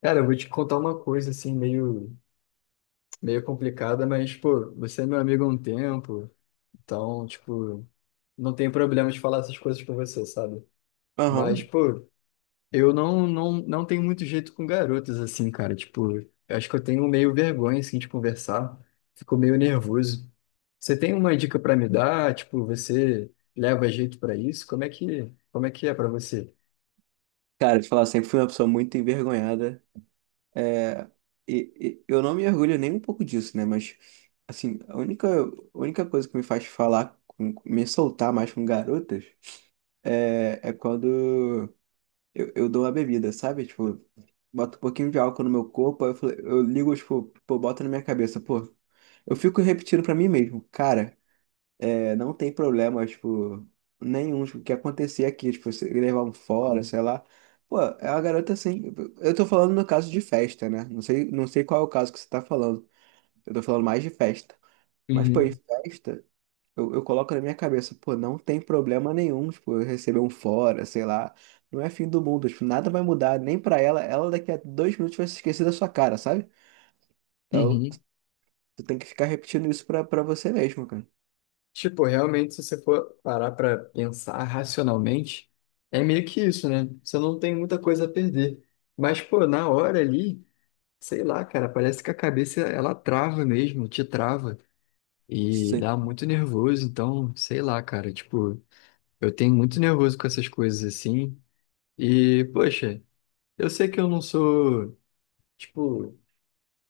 Cara, eu vou te contar uma coisa assim, meio, meio complicada, mas, pô, você é meu amigo há um tempo, então, tipo, não tem problema de falar essas coisas com você, sabe? Mas, Aham. pô, eu não tenho muito jeito com garotas assim, cara. Tipo, eu acho que eu tenho meio vergonha, assim, de conversar, fico meio nervoso. Você tem uma dica pra me dar? Tipo, você leva jeito pra isso? Como é que é pra você? Cara, te falar, sempre fui uma pessoa muito envergonhada. É, e eu não me orgulho nem um pouco disso, né? Mas, assim, a única coisa que me faz me soltar mais com garotas, é quando eu dou uma bebida, sabe? Tipo, boto um pouquinho de álcool no meu corpo, eu ligo, tipo, pô, bota na minha cabeça, pô. Eu fico repetindo pra mim mesmo, cara. É, não tem problema, tipo, nenhum, tipo, o que acontecer aqui, tipo, você levar um fora, sei lá. Pô, é uma garota assim. Eu tô falando no caso de festa, né? Não sei, não sei qual é o caso que você tá falando. Eu tô falando mais de festa. Mas, pô, em Uhum. festa, eu coloco na minha cabeça, pô, não tem problema nenhum, tipo, eu receber um fora, sei lá. Não é fim do mundo, tipo, nada vai mudar, nem pra ela. Ela daqui a 2 minutos vai se esquecer da sua cara, sabe? Então, Uhum. tu tem que ficar repetindo isso pra você mesmo, cara. Tipo, realmente, se você for parar pra pensar racionalmente, é meio que isso, né? Você não tem muita coisa a perder. Mas, pô, na hora ali, sei lá, cara, parece que a cabeça ela trava mesmo, te trava e Sim. dá muito nervoso. Então, sei lá, cara, tipo, eu tenho muito nervoso com essas coisas assim. E, poxa, eu sei que eu não sou, tipo,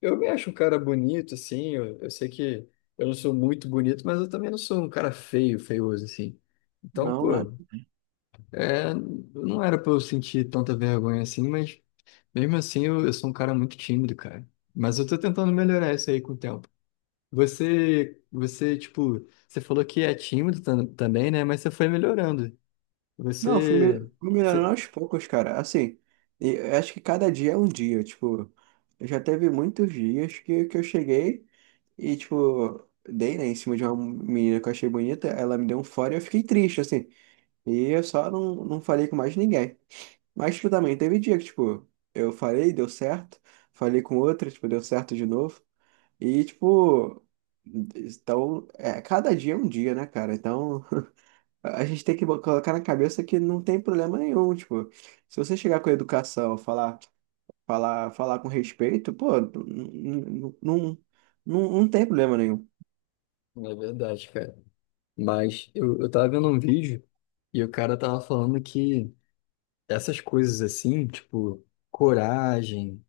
eu me acho um cara bonito, assim. Eu sei que eu não sou muito bonito, mas eu também não sou um cara feio, feioso, assim. Então, Não, né? pô, é, não era pra eu sentir tanta vergonha assim, mas mesmo assim eu sou um cara muito tímido, cara. Mas eu tô tentando melhorar isso aí com o tempo. Você, você, tipo, você falou que é tímido também, né? Mas você foi melhorando. Não, Você, fui melhorando você... aos poucos, cara. Assim, e eu acho que cada dia é um dia. Tipo, já teve muitos dias que eu cheguei e, tipo, dei, né, em cima de uma menina que eu achei bonita. Ela me deu um fora e eu fiquei triste, assim. E eu só não falei com mais ninguém. Mas, tipo, também teve dia que, tipo, eu falei, deu certo. Falei com outra, tipo, deu certo de novo. E, tipo, então, é, cada dia é um dia, né, cara? Então, a gente tem que colocar na cabeça que não tem problema nenhum, tipo, se você chegar com a educação, falar com respeito, pô, não, não tem problema nenhum. é verdade, cara. Mas eu tava vendo um vídeo e o cara tava falando que. Essas coisas assim, tipo coragem,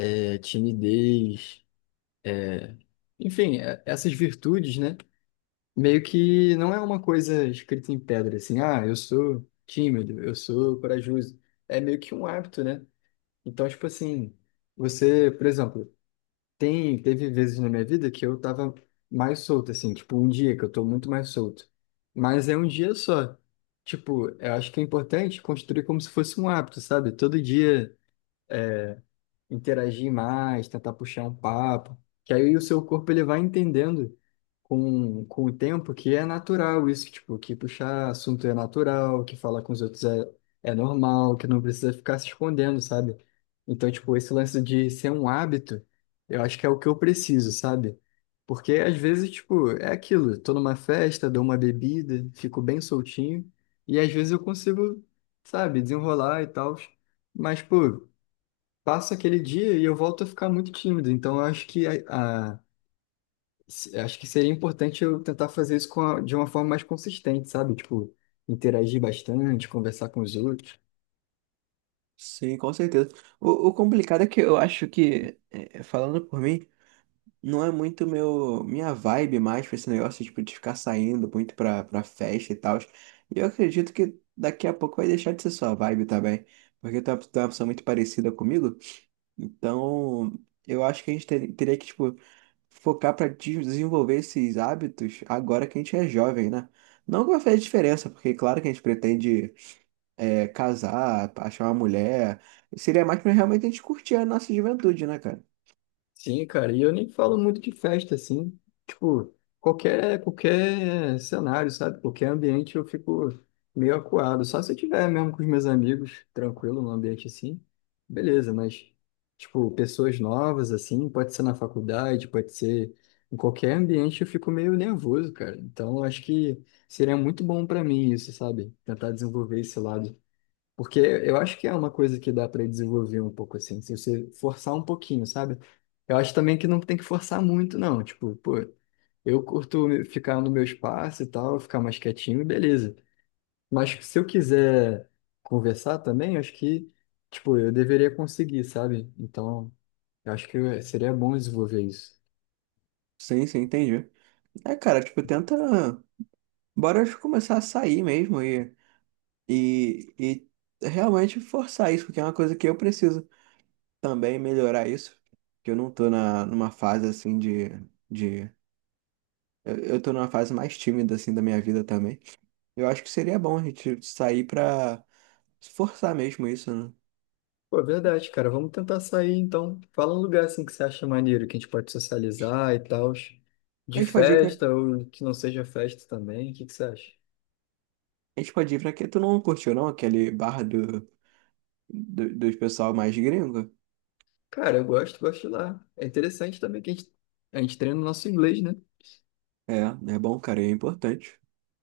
timidez, enfim, essas virtudes, né? Meio que não é uma coisa escrita em pedra, assim, ah, eu sou tímido, eu sou corajoso. É meio que um hábito, né? Então, tipo assim, você, por exemplo, teve vezes na minha vida que eu tava mais solto, assim, tipo um dia que eu tô muito mais solto. Mas é um dia só. Tipo, eu acho que é importante construir como se fosse um hábito, sabe? Todo dia. Interagir mais, tentar puxar um papo, que aí o seu corpo ele vai entendendo com o tempo que é natural isso, tipo, que puxar assunto é natural, que falar com os outros é, é normal, que não precisa ficar se escondendo, sabe? Então, tipo, esse lance de ser um hábito, eu acho que é o que eu preciso, sabe? Porque às vezes, tipo, é aquilo, tô numa festa, dou uma bebida, fico bem soltinho, e às vezes eu consigo, sabe, desenrolar e tal. Mas, pô, passa aquele dia e eu volto a ficar muito tímido. Então, eu acho que a- acho que seria importante eu tentar fazer isso de uma forma mais consistente, sabe? Tipo, interagir bastante, conversar com os outros. Sim, com certeza. O complicado é que eu acho que, falando por mim, não é muito meu, minha vibe mais pra esse negócio, tipo, de ficar saindo muito pra festa e tal. E eu acredito que daqui a pouco vai deixar de ser sua vibe também, porque tu é uma pessoa muito parecida comigo. Então, eu acho que teria que, tipo, focar para desenvolver esses hábitos agora que a gente é jovem, né? Não que vai fazer diferença, porque claro que a gente pretende casar, achar uma mulher. Seria mais pra realmente a gente curtir a nossa juventude, né, cara? Sim, cara, e eu nem falo muito de festa, assim, tipo, qualquer cenário, sabe, qualquer ambiente eu fico meio acuado, só se eu tiver mesmo com os meus amigos, tranquilo, num ambiente assim, beleza, mas, tipo, pessoas novas, assim, pode ser na faculdade, pode ser em qualquer ambiente, eu fico meio nervoso, cara, então eu acho que seria muito bom pra mim isso, sabe, tentar desenvolver esse lado. Porque eu acho que é uma coisa que dá para desenvolver um pouco assim, se você forçar um pouquinho, sabe? Eu acho também que não tem que forçar muito, não. Tipo, pô, eu curto ficar no meu espaço e tal, ficar mais quietinho, beleza. Mas se eu quiser conversar também, acho que, tipo, eu deveria conseguir, sabe? Então, eu acho que seria bom desenvolver isso. Sim, sim, entendi. É, cara, tipo, tenta. Bora começar a sair mesmo e realmente forçar isso, porque é uma coisa que eu preciso também melhorar isso. Que eu não tô numa fase assim de. De eu tô numa fase mais tímida, assim, da minha vida também. Eu acho que seria bom a gente sair pra forçar mesmo isso, né? Pô, é verdade, cara. Vamos tentar sair então. Fala um lugar assim que você acha maneiro, que a gente pode socializar e tal. A De gente pode ir festa pra... ou que não seja festa também. O que que você acha? A gente pode ir pra que tu não curtiu, não? Aquele bar dos pessoal mais gringo? Cara, eu gosto, gosto de lá. É interessante também que a gente treina o nosso inglês, né? É, é bom, cara, é importante.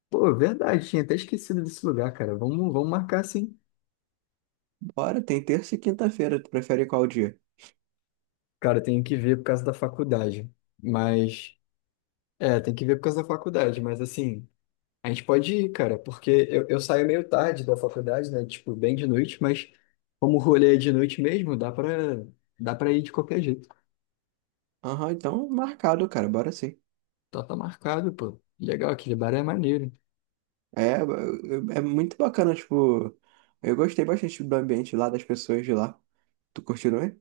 Pô, é verdade, tinha até esquecido desse lugar, cara. Vamos marcar sim. Bora, tem terça e quinta-feira. Tu prefere qual dia? Cara, eu tenho que ver por causa da faculdade. Mas. É, tem que ver por causa da faculdade, mas assim. A gente pode ir, cara, porque eu saio meio tarde da faculdade, né? Tipo, bem de noite, mas como o rolê é de noite mesmo, dá pra ir de qualquer jeito. Aham, então marcado, cara, bora sim. Então tá marcado, pô. Legal, aquele bar é maneiro. É, é é muito bacana, tipo... Eu gostei bastante do ambiente lá, das pessoas de lá. Tu curtiu, não é?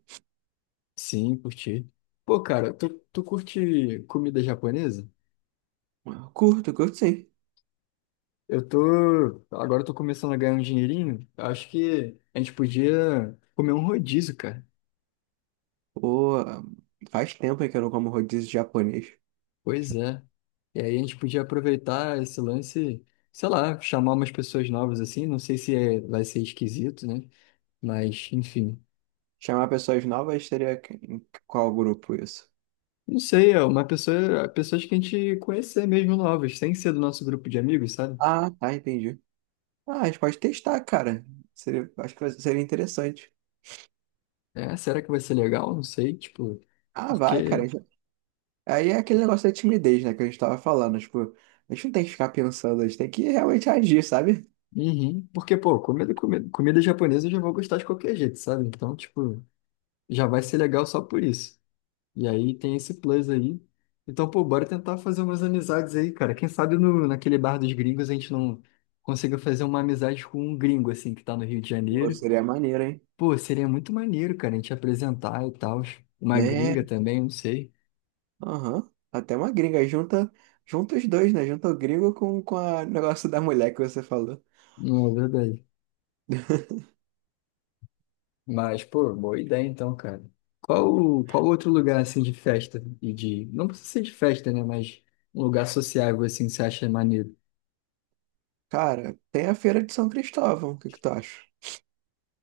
Sim, curti. Pô, cara, tu curte comida japonesa? Curto, curto sim. Eu tô. Agora eu tô começando a ganhar um dinheirinho. Eu Acho que a gente podia comer um rodízio, cara. Pô, faz tempo que eu não como rodízio japonês. Pois é. E aí a gente podia aproveitar esse lance, sei lá, chamar umas pessoas novas assim. Não sei se é- vai ser esquisito, né? Mas, enfim. Chamar pessoas novas seria em qual grupo isso? Não sei, é pessoas que a gente conhecer mesmo novas, sem ser do nosso grupo de amigos, sabe? Ah, tá, entendi. Ah, a gente pode testar, cara. Seria, acho seria interessante. É, será que vai ser legal? Não sei, tipo, Ah, vai, porque. cara. Já. Aí é aquele negócio da timidez, né, que a gente tava falando. Tipo, a gente não tem que ficar pensando, a gente tem que realmente agir, sabe? Uhum. Porque, pô, comida japonesa eu já vou gostar de qualquer jeito, sabe? Então, tipo, já vai ser legal só por isso. E aí tem esse plus aí. Então, pô, bora tentar fazer umas amizades aí, cara. Quem sabe no, naquele bar dos gringos a gente não consiga fazer uma amizade com um gringo, assim, que tá no Rio de Pô, Janeiro. seria maneiro, hein? Pô, seria muito maneiro, cara, a gente apresentar e tal. Uma É, gringa também, não sei. aham. Até uma gringa. Junta os dois, né? Junta o gringo o negócio da mulher que você falou. Não é verdade. Mas, pô, boa ideia então, cara. Qual outro lugar, assim, de festa e de... Não precisa ser de festa, né? Mas um lugar sociável, assim, que você acha maneiro? Cara, tem a feira de São Cristóvão. O que que tu acha?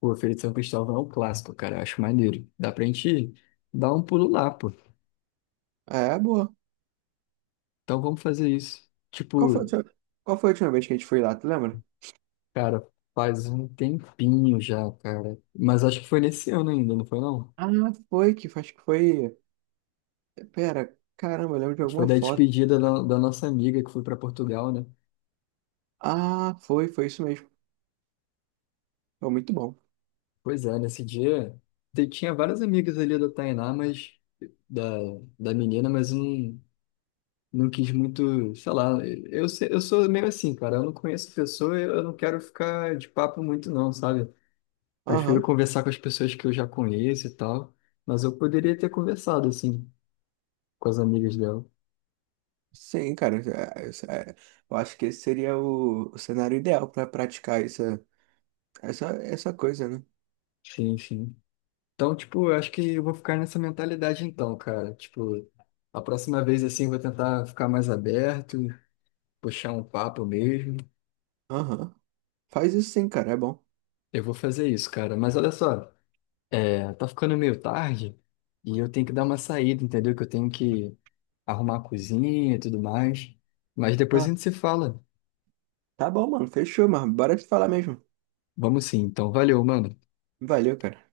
Pô, Feira de São Cristóvão é um clássico, cara. Eu acho maneiro. Dá pra gente dar um pulo lá, pô. É, boa. Então vamos fazer isso. Qual foi a Tipo, última, qual foi a última vez que a gente foi lá, tu lembra? cara, faz um tempinho já, cara. Mas acho que foi nesse ano ainda, não foi não? Ah, foi que acho que foi. Pera, caramba, eu lembro de Foi alguma da foto. despedida da nossa amiga que foi pra Portugal, né? Ah, foi isso mesmo. Foi muito bom. Pois é, nesse dia tinha várias amigas ali da Tainá, mas da, da menina, mas eu não, não quis muito, sei lá, eu, se- eu sou meio assim, cara. Eu não conheço pessoa, eu não quero ficar de papo muito, não, sabe? Prefiro Aham. conversar com as pessoas que eu já conheço e tal, mas eu poderia ter conversado, assim, com as amigas dela. Sim, cara. É- eu acho que esse seria o cenário ideal pra praticar essa coisa, né? Sim, sim. Então, tipo, eu acho que eu vou ficar nessa mentalidade então, cara. Tipo, a próxima vez, assim, eu vou tentar ficar mais aberto, puxar um papo mesmo. Aham. Faz isso sim, cara. É bom. Eu vou fazer isso, cara. Mas olha só, é, tá ficando meio tarde e eu tenho que dar uma saída, entendeu? Que eu tenho que arrumar a cozinha e tudo mais. Mas depois a Tá, gente se fala. tá bom, mano. Fechou, mano. Bora te falar mesmo. Vamos sim, então. Valeu, mano. Valeu, cara.